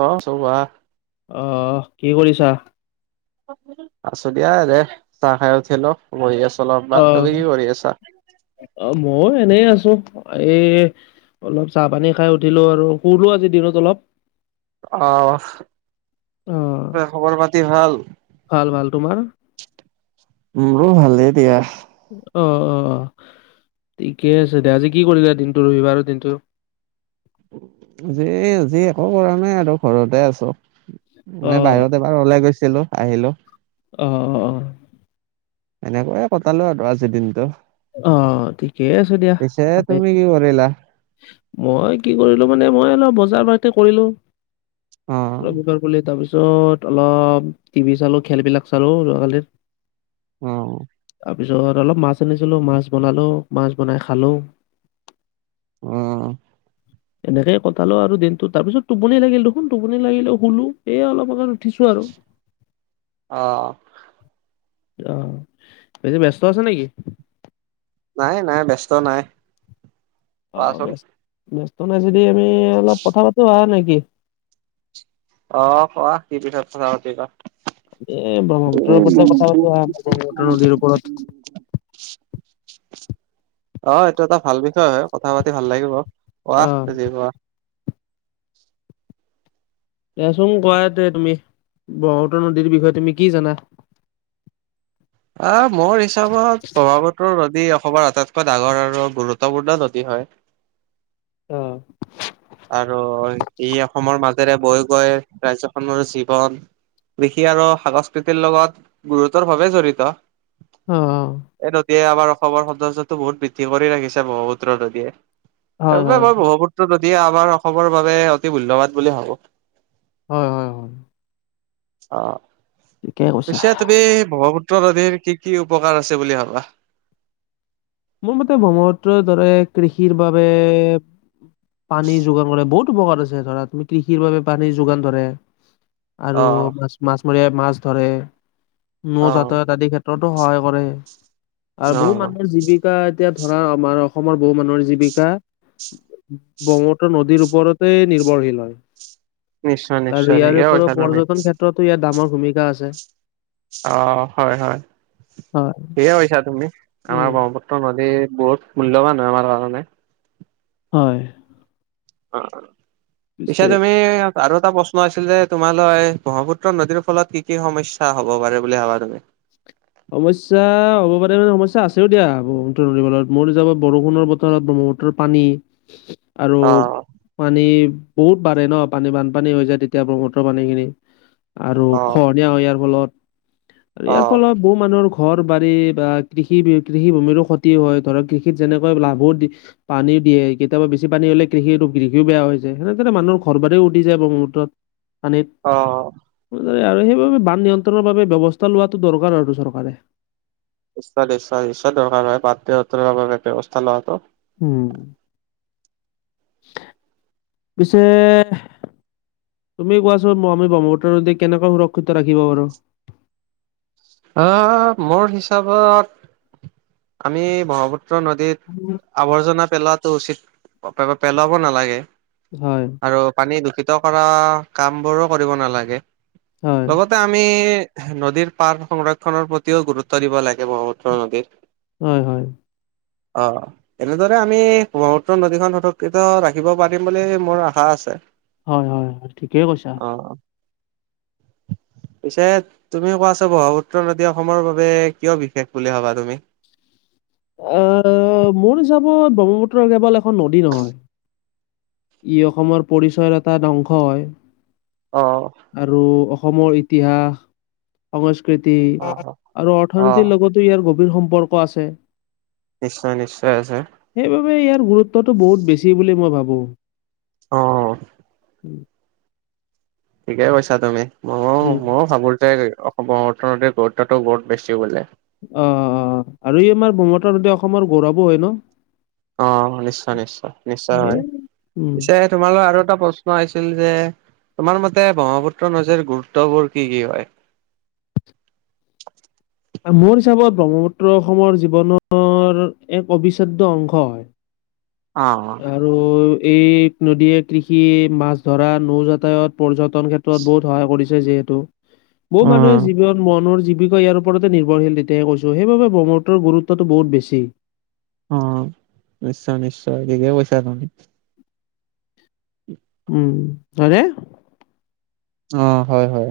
অ চবোৱা অ কি কৰিছা? আছো দিয়া দে চাহ খাই উঠিলো বহি আছোঁ অলপমান। তুমি কি কৰি আছা? অ মইয়ো এনে আছো এ অলপ চাহ পানী খাই উঠিলো আৰু শুলো আজিৰ দিনত অলপ। অহ, অ ত খবৰ পাতি ভাল? ভাল ভাল। তোমাৰ? মোৰো ভালেই দিয়া। অ অ অ ঠিকে আছে দিয়া আজি কি কৰিবা দিনটো ৰবিবাৰৰ দিনটো। যি যি একো কৰা নাই আৰু ঘৰতে আছো অ মই বাহিৰতে বাৰ ওলাই গৈছিলো, আহিলো। অ অ অ। এনেকৈয়ে কটালো আৰু আজি দিনটো অহ ঠিকেই আছো দিয়া পিছে তাতে। তুমি কি কৰিলা? মই কি কৰিলো মানে মই অলপ বজাৰ বাৰতে কৰিলো। অ [unintelligible] তাৰ পিছত অলপ টিভি চালো খেলবিলাক চালো যোৱা কালিৰ অ। তাৰপিছত অলপ মাছ আনিছিলো মাছ বনালো মাছ বনাই খালোঁ। অ। এনেকে কটালো আৰু দিনটো তাৰপিছত টোপনি লাগিল দেখোন টোপনি লাগিলে শুলো এই অলপ আগত উঠিছো আৰু। অ। অ বেছি ব্যস্ত আছে নেকি? নাই নাই ব্যস্ত নাই। অ কোৱাচোন? ব্যস্ত ব্যস্ত নাই যদি আমি অলপ কথা পাতো হয় নেকি। অ কোৱা কি [unintelligible] পাতিবা। এ ব্ৰহ্মপুত্ৰৰ [unintelligible] ওপৰতে কথা পাতো আহা ব্ৰহ্মপুত্ৰ নদীৰ ওপৰত অ এইটো এটা ভাল বিষয় হয় কথা পাতি ভাল লাগিব। অ কোৱা যি কোৱা। এচোঙ কোৱাতে তুমি ব্ৰহ্মপুত্ৰ নদীৰ বিষয়ে তুমি কি জানা? আহ মোৰ হিচাপত ব্ৰহ্মপুত্ৰ নদী অসমৰ আটাইতকৈ ডাঙৰ আৰু গুৰুত্বপূৰ্ণ নদী হয়। অ আৰু ই অসমৰ মাজেৰে বৈ গৈ ৰাজ্যখনৰো জীৱন কৃষি আৰু সংস্কৃতিৰ লগত গুৰুতৰ ভাৱে জড়িত। অ এই নদীয়ে আমাৰ অসমৰ সৌন্দৰ্যতো বহুত বৃদ্ধি কৰি ৰাখিছে ব্ৰহ্মপুত্ৰৰ নদীয়ে। হয় এইব হয় মই ব্ৰহ্মপুত্ৰ নদীয়ে আমাৰ অসমৰ বাবে অতি মূল্যবান বুলি ভাবোঁ। হয় হয় হয়। অ ঠিকে কৈছা পিছে তুমি ব্ৰহ্মপু পুত্ৰ নদীৰ কি কি উপকাৰ আছে বুলি ভাবা? মোৰ মতে ব্ৰহ্মপুত্ৰ দৰে কৃষিৰ বাবে পানী যোগান কৰে বহুত উপকাৰ আছে ধৰা তুমি কৃষিৰ বাবে পানী যোগান ধৰে। অ আৰু মাছ মাছ মৰিয়াই মাছ ধৰে নৌ অ জাতত আদি ক্ষে ত্ৰতো সহায় কৰে আৰু অ বহু মানুহৰ জীৱিক কা এতিয়া ধৰা আমাৰ অসমৰ বহু মানুহৰ জীৱিকা ব্ৰহ্মপুত্ৰ নদীৰ ওপৰতে নিৰ্ভৰশীল হয়। নিশ্চয় আৰু নিশ্চয় ইয়াৰ ঠিকে কৈছা উপৰিও তুমি। পৰ্যটন ক্ষেত্ৰতো ইয়াৰ ডামৰ ভূমিকা আছে। অ হয় হয় হয় ঠিকে কৈছা তুমি আমাৰ উম ব্ৰহ্মপুত ত্ৰ নদী বহুত মূল্যবান হয় আমাৰ কাৰণে। হয় অ অ পিছে তুমি আৰু এটা প্ৰশ্ন আছিল যে তোমালৈ, ব্ৰহ্মপুত্ৰ নদীৰ ফলত কি কি সমস্যা হব পাৰে বুলি ভাবা তুমি? সমস্যা হব পাৰে মানে সমস্যা আছেও দিয়া ব্ৰহ্মপুত্ৰ নদীৰ ফলত মোৰ হিচাপত বৰষুণৰ বতৰত ব্ৰহ্মপু পুত্ৰৰ পানী [unintelligible] আৰু অ', পানী বহুত বাঢ়ে ন পানী বানপানী হৈ যায় তেতিয়া ব্ৰহ্মপুত্ৰৰ পানীখিনি আৰু অ', খহনীয়া হয় ইয়াৰ ফলত আৰু ইয়াৰ অ', ফলত বহু মানুহৰ ঘৰ বাৰী বা কৃষি কৃষি ভূমিৰো ক্ষতি হয় ধৰক কৃষিত যেনেকৈ লাভো দি পানীও দিয়ে কেতিয়াবা বেছি পানী হ'লে কৃষিটো কৃষিও বেয়া যায় সেনেদৰে মানুহৰ ঘৰ বাৰী উঠি যায় ব্ৰহ্মপুত্ৰত। পানীত অ এনেদৰে আৰু সেইবাবে বান নিয়ন্ত্ৰণৰ বাবে ব্যয়ৱস্থা লোৱাটো দৰকাৰ আৰু চৰকাৰে। নিশ্চয় নিশ্চয় নিশ্চয় দৰকাৰ হয় বানপিৰিত বাবে ব্যৱস্থা লোৱাটো। উম পিছে তুমি কোৱাছোন আমি ব্ৰহ্মপুত্ৰৰ নদীক কেনেকৈ সুৰক্ষিত ৰাখিব পাৰোঁ। অ মোৰ হিচাপত আমি ব্ৰহ্মপুত্ ত্ৰ নদীত আৱৰ্জনা পেলোৱাটো উচিত পেলাব নালাগে। হয় আৰু পানী দূষিত কৰা কাম বোৰো কৰিব নালাগে হয় লগত। তে আমি নদীৰ পাৰ সংৰক্ষনৰৰ প্ৰতিও গুৰুত্ব দিব লাগে ব্ৰহ্মপুত্ৰ নদীৰ হয় হয় অ এনেদৰে আমি ব্ৰহ্মপুত্ৰ নদীখন সুৰক্ষিত ৰাখিব পাৰিম বুলি মোৰ আশা আছে। হয় হয় ঠিকেই কৈছা। অ পিছে তুমি কোৱা ছো ব্ৰহ্মপু ত্ৰৰ নদী অসমৰ বাবে কিয় বিশেষ বুলি ভাবা তুমি আঁহ মোৰ হিচাপত ব্ৰহ্মপুত্ৰৰ কেৱল এখন নদী নহয়। ই অসমৰ পৰিচয়ৰ এটা ধ্বংস হয়। অ। আৰু অসমৰ ইতিহাস, সংস্কৃতি অ', আৰু অ', অৰ্থনীতিৰ লগত টো ইয়াৰ গভীৰ সম্পৰ্ক আছে। নিশ্চয় নিশ্চয় আছে। সেইবাবে ইয়াৰ গুৰুত্বটো বহুত বেছি বুলি মই ভাবো। অ। [inaudible] ঠিকে কৈছা তুমি, মও উম। মই ভাবো দেই অসমৰ অৰ্থনৈতিক গুৰুত্বটো বহুত বেছি বুলি। অ, অ, অ আৰু ই আমাৰ [unintelligible] অসমৰ গৌৰৱো হয় ন? অ নিশ্চয়, নিশ্চয়, নিশ্চয় এ হয়। উম, পিছে তোমালৈ আৰু এটা প্ৰশ্ন আইছিল যে তোমাৰ মতে ব্ৰহ্মপুত্ৰ নজীৰ গুৰুত্ববোৰ কি কি হয়? মোৰ হিচাপত ব্ৰহ্মপুত্ৰ অসমৰ জীৱনৰ এক অবিচ্ছেদ্য অংশ হয়। অ, অ। ৰু এই নদীয়ে কৃষি, মাছ ধৰা, নৌ যাতায়ত, পৰ্যটন ক্ষেত্ৰত বহুত সহায় কৰিছে যিহেতু। বহু মানুহে অ', জীৱনত মনৰ জীৱিকা ইয়াৰ ওপৰতে নিৰ্ভৰশীল তেতিয়াই কৈছো। সেইবাবে ব্ৰহ্মপুত্ৰৰ গুৰুত্বটো বহুত বেছি। অ, অ। নিশ্চয়, নিশ্চয় ঠিকে কৈছা তুমি। উম তাৰে অ, হয় হয়।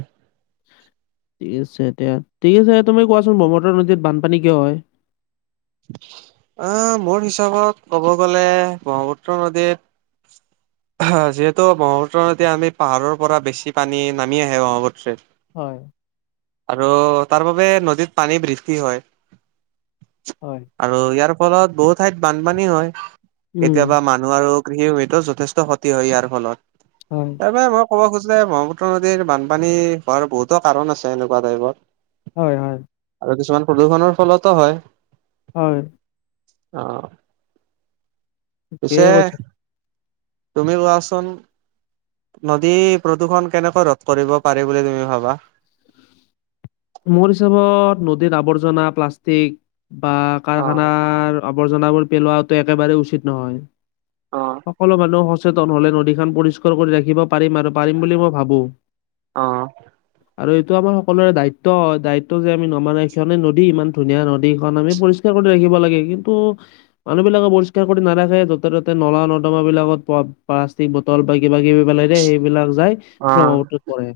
ঠিক আছে এতিয়া ঠিক আছে তুমি কোৱাচোন ব্ৰহ্মপুত্ৰ নদীত বানপানী কিয় হয়? আ মোৰ হিচাপত ক'ব গ'লে ব্ৰহ্মপুত্ৰ নদীৰ যিহেতু ব্ৰহ্মপুত্ৰত এতিয়া আমি পাহাৰৰ পৰা বেছি পানী নামি আহে ব্ৰক্ষ্মপুত্ৰে হয়। আৰু তাৰ বাবে নদীত পানী বৃদ্ধি হয়। হয়। আৰু ইয়াৰ ফলত বহু ঠাইত বানপানী হয়। উম কেতিয়াবা মানুহ আৰু কৃষি ভিতৰত যথেষ্ট ক্ষতি হয় ইয়াৰ ফলত। হয়। তাৰ বাবে মই ক'ব খোজো যে বহ্মপুত্ৰ নদীৰ বানপানী হোৱাৰ বহুতো কাৰণ আছে এনেকুৱা টাইপত। হয়, হয়। আৰু কিছুমান প্ৰদূষণৰ ফলতো হয়। হয়। অ। ঠিকে পিছে কৈছা। তুমি কোৱাচোন নদী প্ৰদূষণ কেনেকৈ ৰোধ কৰিব পাৰি বুলি তুমি ভাবা? মোৰ হিচাপত নদীৰ আৱৰ্জনা, প্লাষ্টিক বা অ', কাৰখানাৰ আৱৰ্জনাবোৰ পেলোৱাওতে একেবাৰে উচিত অ', নহয়। সকলো মানুহ স সচেতন হ'লে নদীখন পৰিষ্কাৰ কৰি ৰাখিব পাৰিম আৰু পাৰিম বুলি মই ভাবো। অ', আৰু এইটো আমাৰ সকলোৰে দায়িত ত দায়িত্ব যে আমি নমৰাই কাৰণে নদী ইমান ধুনীয়া নদী সেইখন আমি পৰিষ্কাৰ কৰি ৰাখিব লাগে, কিন্তু মানুহ বিলাকে পৰিষ্কাৰ কৰি নাৰাখে। য'তে ত'তে নলা নৰ্দমাবিলাকত প প্লাষ্টিক বটল ব কিবা-কিবি পেলাই দিয়ে, সেইবিলাক যাই অ ব্ৰহ্মপুত্ৰত পৰে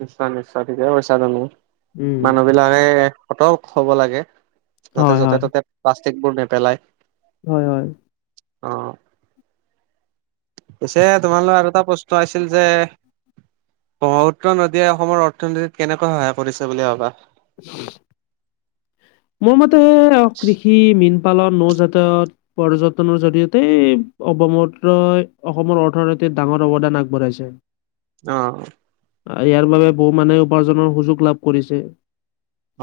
নিশ্চয়, নিশ্চয়। ঠিকে কৈছা তুমি। উম মানু্হবিল বিলাহে সতৰ্ক হ'ব লাগে যাতে হয় য'তে হয় ত'তে প্লাষ্টিকবোৰ নেপেলয়। হয়, হয়। অ। পিছে তোমালৈ আৰু এটা প্ৰশ্ন আছিল যে ব্ৰহ্মপুত্ৰ নদীয়ে অসমৰ অৰ্থনীতিত কেনেকৈ সহায় কৰিছে বুলি ভাবা [unintelligible] মোৰ মতে কৃষি, মীন পালন, নৌ যাতায়ত পৰ্যটনৰ জৰিয়তে অ ব্ৰহ্মপুত্ৰই অসমৰ অৰ্থনীতিত ডাঙৰ অৱদান আগবঢ়াইছে অ। ইয়াৰ বাবে বহু মানুহে উপাৰ্জনৰ সুযোগ লাভ কৰিছে,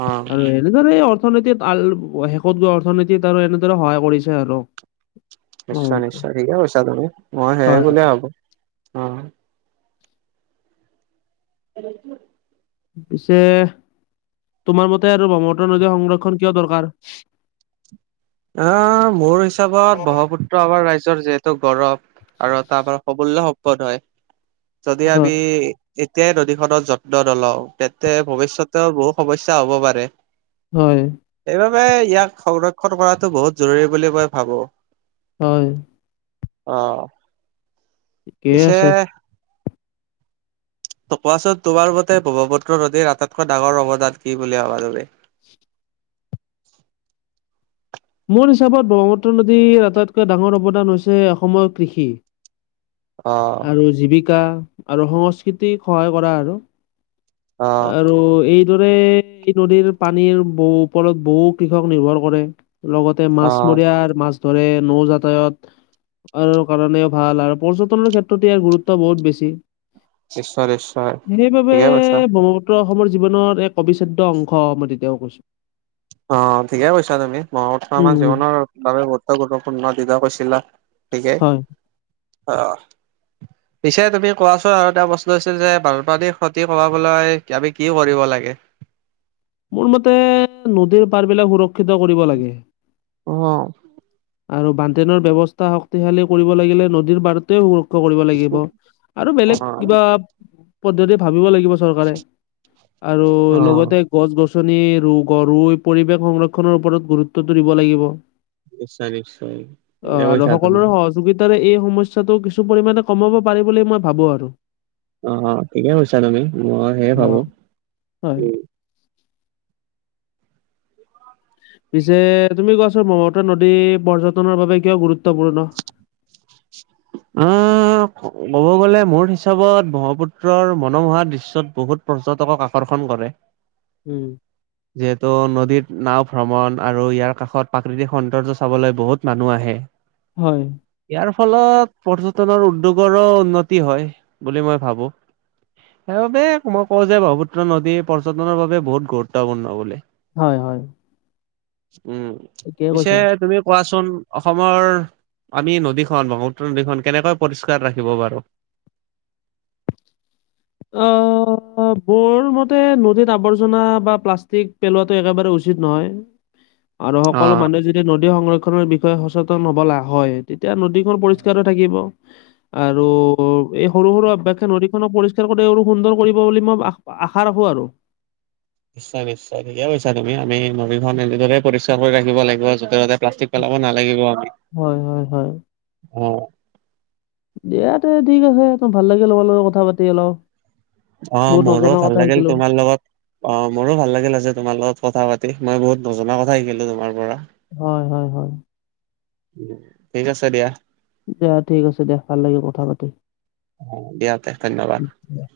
অ'। আৰু অৰ্থনীতিত কাল, শেষত গৈ অৰ্থনীতিত আৰু এনেদৰে সহায় কৰিছে আৰু নিশ্চয় ব্ৰহ্মপুত্ৰই। -নিশ্চয় ঠিকে কৈছা তুমি, মই সেয়ে হয়, বুলি ভাবো অ এ [unintelligible] পিছে তোমাৰ মতে আৰু ব্ৰক্ষ্মপুত্ৰ নদীৰ সংৰক্ষণ কিয় দৰকাৰ? আহ মোৰ হিচাপত ব্ৰহ্মপুত্ৰ আমাৰ ৰাইজৰ যিহেতু গৌৰৱ আৰু তাৰপৰা অমূল্য সম্পদ হয় যদি আমি হয়, এতিয়াই নদীখনৰ যত্ন নলওঁ তেতিয়া ভৱিষ্যতেও বহু সমস্যা হ'ব পাৰে হয়। সেইবাবে ইয়াক সংৰক্ষণ কৰাটো বহুত জৰুৰী বুলি মই ভাবো হয়। অহ, ঠিকেই পিছে আছে। কোৱাচোন তোমাৰ মতে ব্ৰহ্মপুত্ৰ নদীৰ আটাইতকৈ ডাঙৰ অৱদান কি বুলি ভাবা তুমি? মোৰ হিচাপত ব্ৰহ্মপুত্ৰ নদীৰ আটাইতকৈ ডাঙৰ অৱদান হৈছে অসমৰ কৃষি অ আৰু জীৱিকা আৰু সংস্কৃতিক সহায় কৰা আৰু অ আৰু এই এইদৰে নদীৰ পানীৰ বহু ওপৰত বহু কৃষক নিৰ্ভৰ কৰে লগতে অ মাছমৰীয়াৰ মাছ ধৰে নৌ যাতায়ত কাৰণেও ভাল আৰু পৰ্যটনৰ ক্ষেত্ৰত ইয়াৰ গুৰুত্ব বহুত বেছি নিশ্চয় নিশ্চয় সেইবাবে ঠিকে কৈছা ব্ৰহ্মপুত্ৰ অসমৰ জীৱনৰ এক অবিচ্ছেদ্য অংশ মই তেতিয়াও কৈছো অ ঠিকে কৈছা তুমি, ব্ৰহ্মপুত্ৰ আমাৰ উম। জীৱনৰ বাবে বহুত গুৰুত্বপূৰ্ণ তেতিয়া কৈছিলা ঠিকে, হয়। অ। পিছে তুমি কোৱাচোন আৰু এটা প্ৰশ্ন হৈছিল যে বানপানীৰ ক্ষতি কমাবলৈ আমি কি কৰিব লাগে? মোৰ মতে নদীৰ পাৰ বিলাক সুৰক্ষিত কৰিব লাগে অ আৰু বানটেনৰ ব্যৱস্থা শক্তিশালী কৰিব লাগিলে নদীৰ পাৰত তে সুৰক্ষা কৰিব লাগিব আৰু অ বেলেগ কিবা পদ্ধতি ভাবিব লাগিব চৰকাৰে আৰু অ লগতে গছ গছনি ৰু ৰুই পৰিৱেশ সংৰক্ষনৰ ওপৰত গুৰুত্বটো দিব লাগিব। নিশ্চয় নিশ্চয় অ ঠিকে আৰু কৈছা তুমি সকলোৰে সহযোগি তাৰে এই সমস্যটো কিছু পৰিমানে কমাব পাৰি বুলি মই ভাবো আৰু অ অ ঠিকে কৈছা তুমি মই সেয়ে ভাবো অ হয়। উম। পিছে তুমি কোৱাচোন ব্ৰহ্মপুত্ৰ নদী পৰ্যটনৰ বাবে কিয় গুৰুত্বপূৰ্ণ? উম। ক'ব গ'লে মোৰ হিচাপত ব্ৰহ্মপুত্ৰৰ মনোমোহা দৃশ্যত বহুত পৰ্যটকক আকৰ্ষণ কৰে [unintelligible] [inaudible] উম। [unintelligible] যিহেতু নদীৰ নাও ভ্ৰমণ আৰু ইয়াৰ কাষত প্ৰাকৃতিক সৌন্দৰ্য চাবলৈ বহুত মানুহ আহে হয়। ইয়াৰ ফলত পৰ্যটনৰ উদ্যোগৰো উন্নতি হয় বুলি মই ভাবো। সেইবাবে মই কওঁ যে ব্ৰহ্মপুত্ৰ নদী পৰ্যটনৰ বাবে বহুত গুৰুত্বপূৰ্ণ বুলি। হয় হয়। উম, ঠিকে পিছে কৈছা। তুমি কোৱাচোন, অসমৰ আমি নদীখন- ব্ৰহ্মপুত্ৰ নদীখন কেনেকৈ পৰিষ্কাৰ ৰাখিব পাৰোঁ? অ' অ'- মোৰ মতে নদীত আৱৰ্জনা বা প্লাষ্টিক পেলোৱাটো একেবাৰে উচিত নহয়। আৰু সকলো অ'। মানুহে যদি নদী সংৰক্ষণৰ বিষয়ে সচেতন হবলে- হয় তেতিয়া নদীখন পৰিষ্কাৰো থাকিব। আৰু এই সৰু-সৰু অভ্যাসে নদীখনো পৰি তেলোকো তেওৰো সুন্দৰ কৰিব বুলি মই আ- আশা ৰাখো আৰু। নিশ্চয় - নিশ্চয়, ঠিকে কৈছা তুমি। আমি নদীখন এনেদৰে পৰিষ্কাৰ কৰি ৰাখিব লাগিব। য'তে-ত'তে প্লাষ্টিক পেলাব নালাগিব আমি। হয় - হয় - হয়। অ'। দিয়াতে, ঠিক আছে। তো ভাল লাগিল লগৰ লগত কথা পাতি অলপ। অ' বহুত মোৰো নজনা ভাল কথা লাগিল শিকিলো। তোমাৰ লগত অ' মোৰো ভাল লাগিল আজি তোমাৰ লগত কথা পাতি। মই বহুত নজনা কথা শিকিলোঁ তোমাৰ পৰা। হয় - হয় - হয়। ঠিক আছে দিয়া। দিয়া, ঠিক আছে দিয়া। ভাল লাগিল কথা পাতি। উম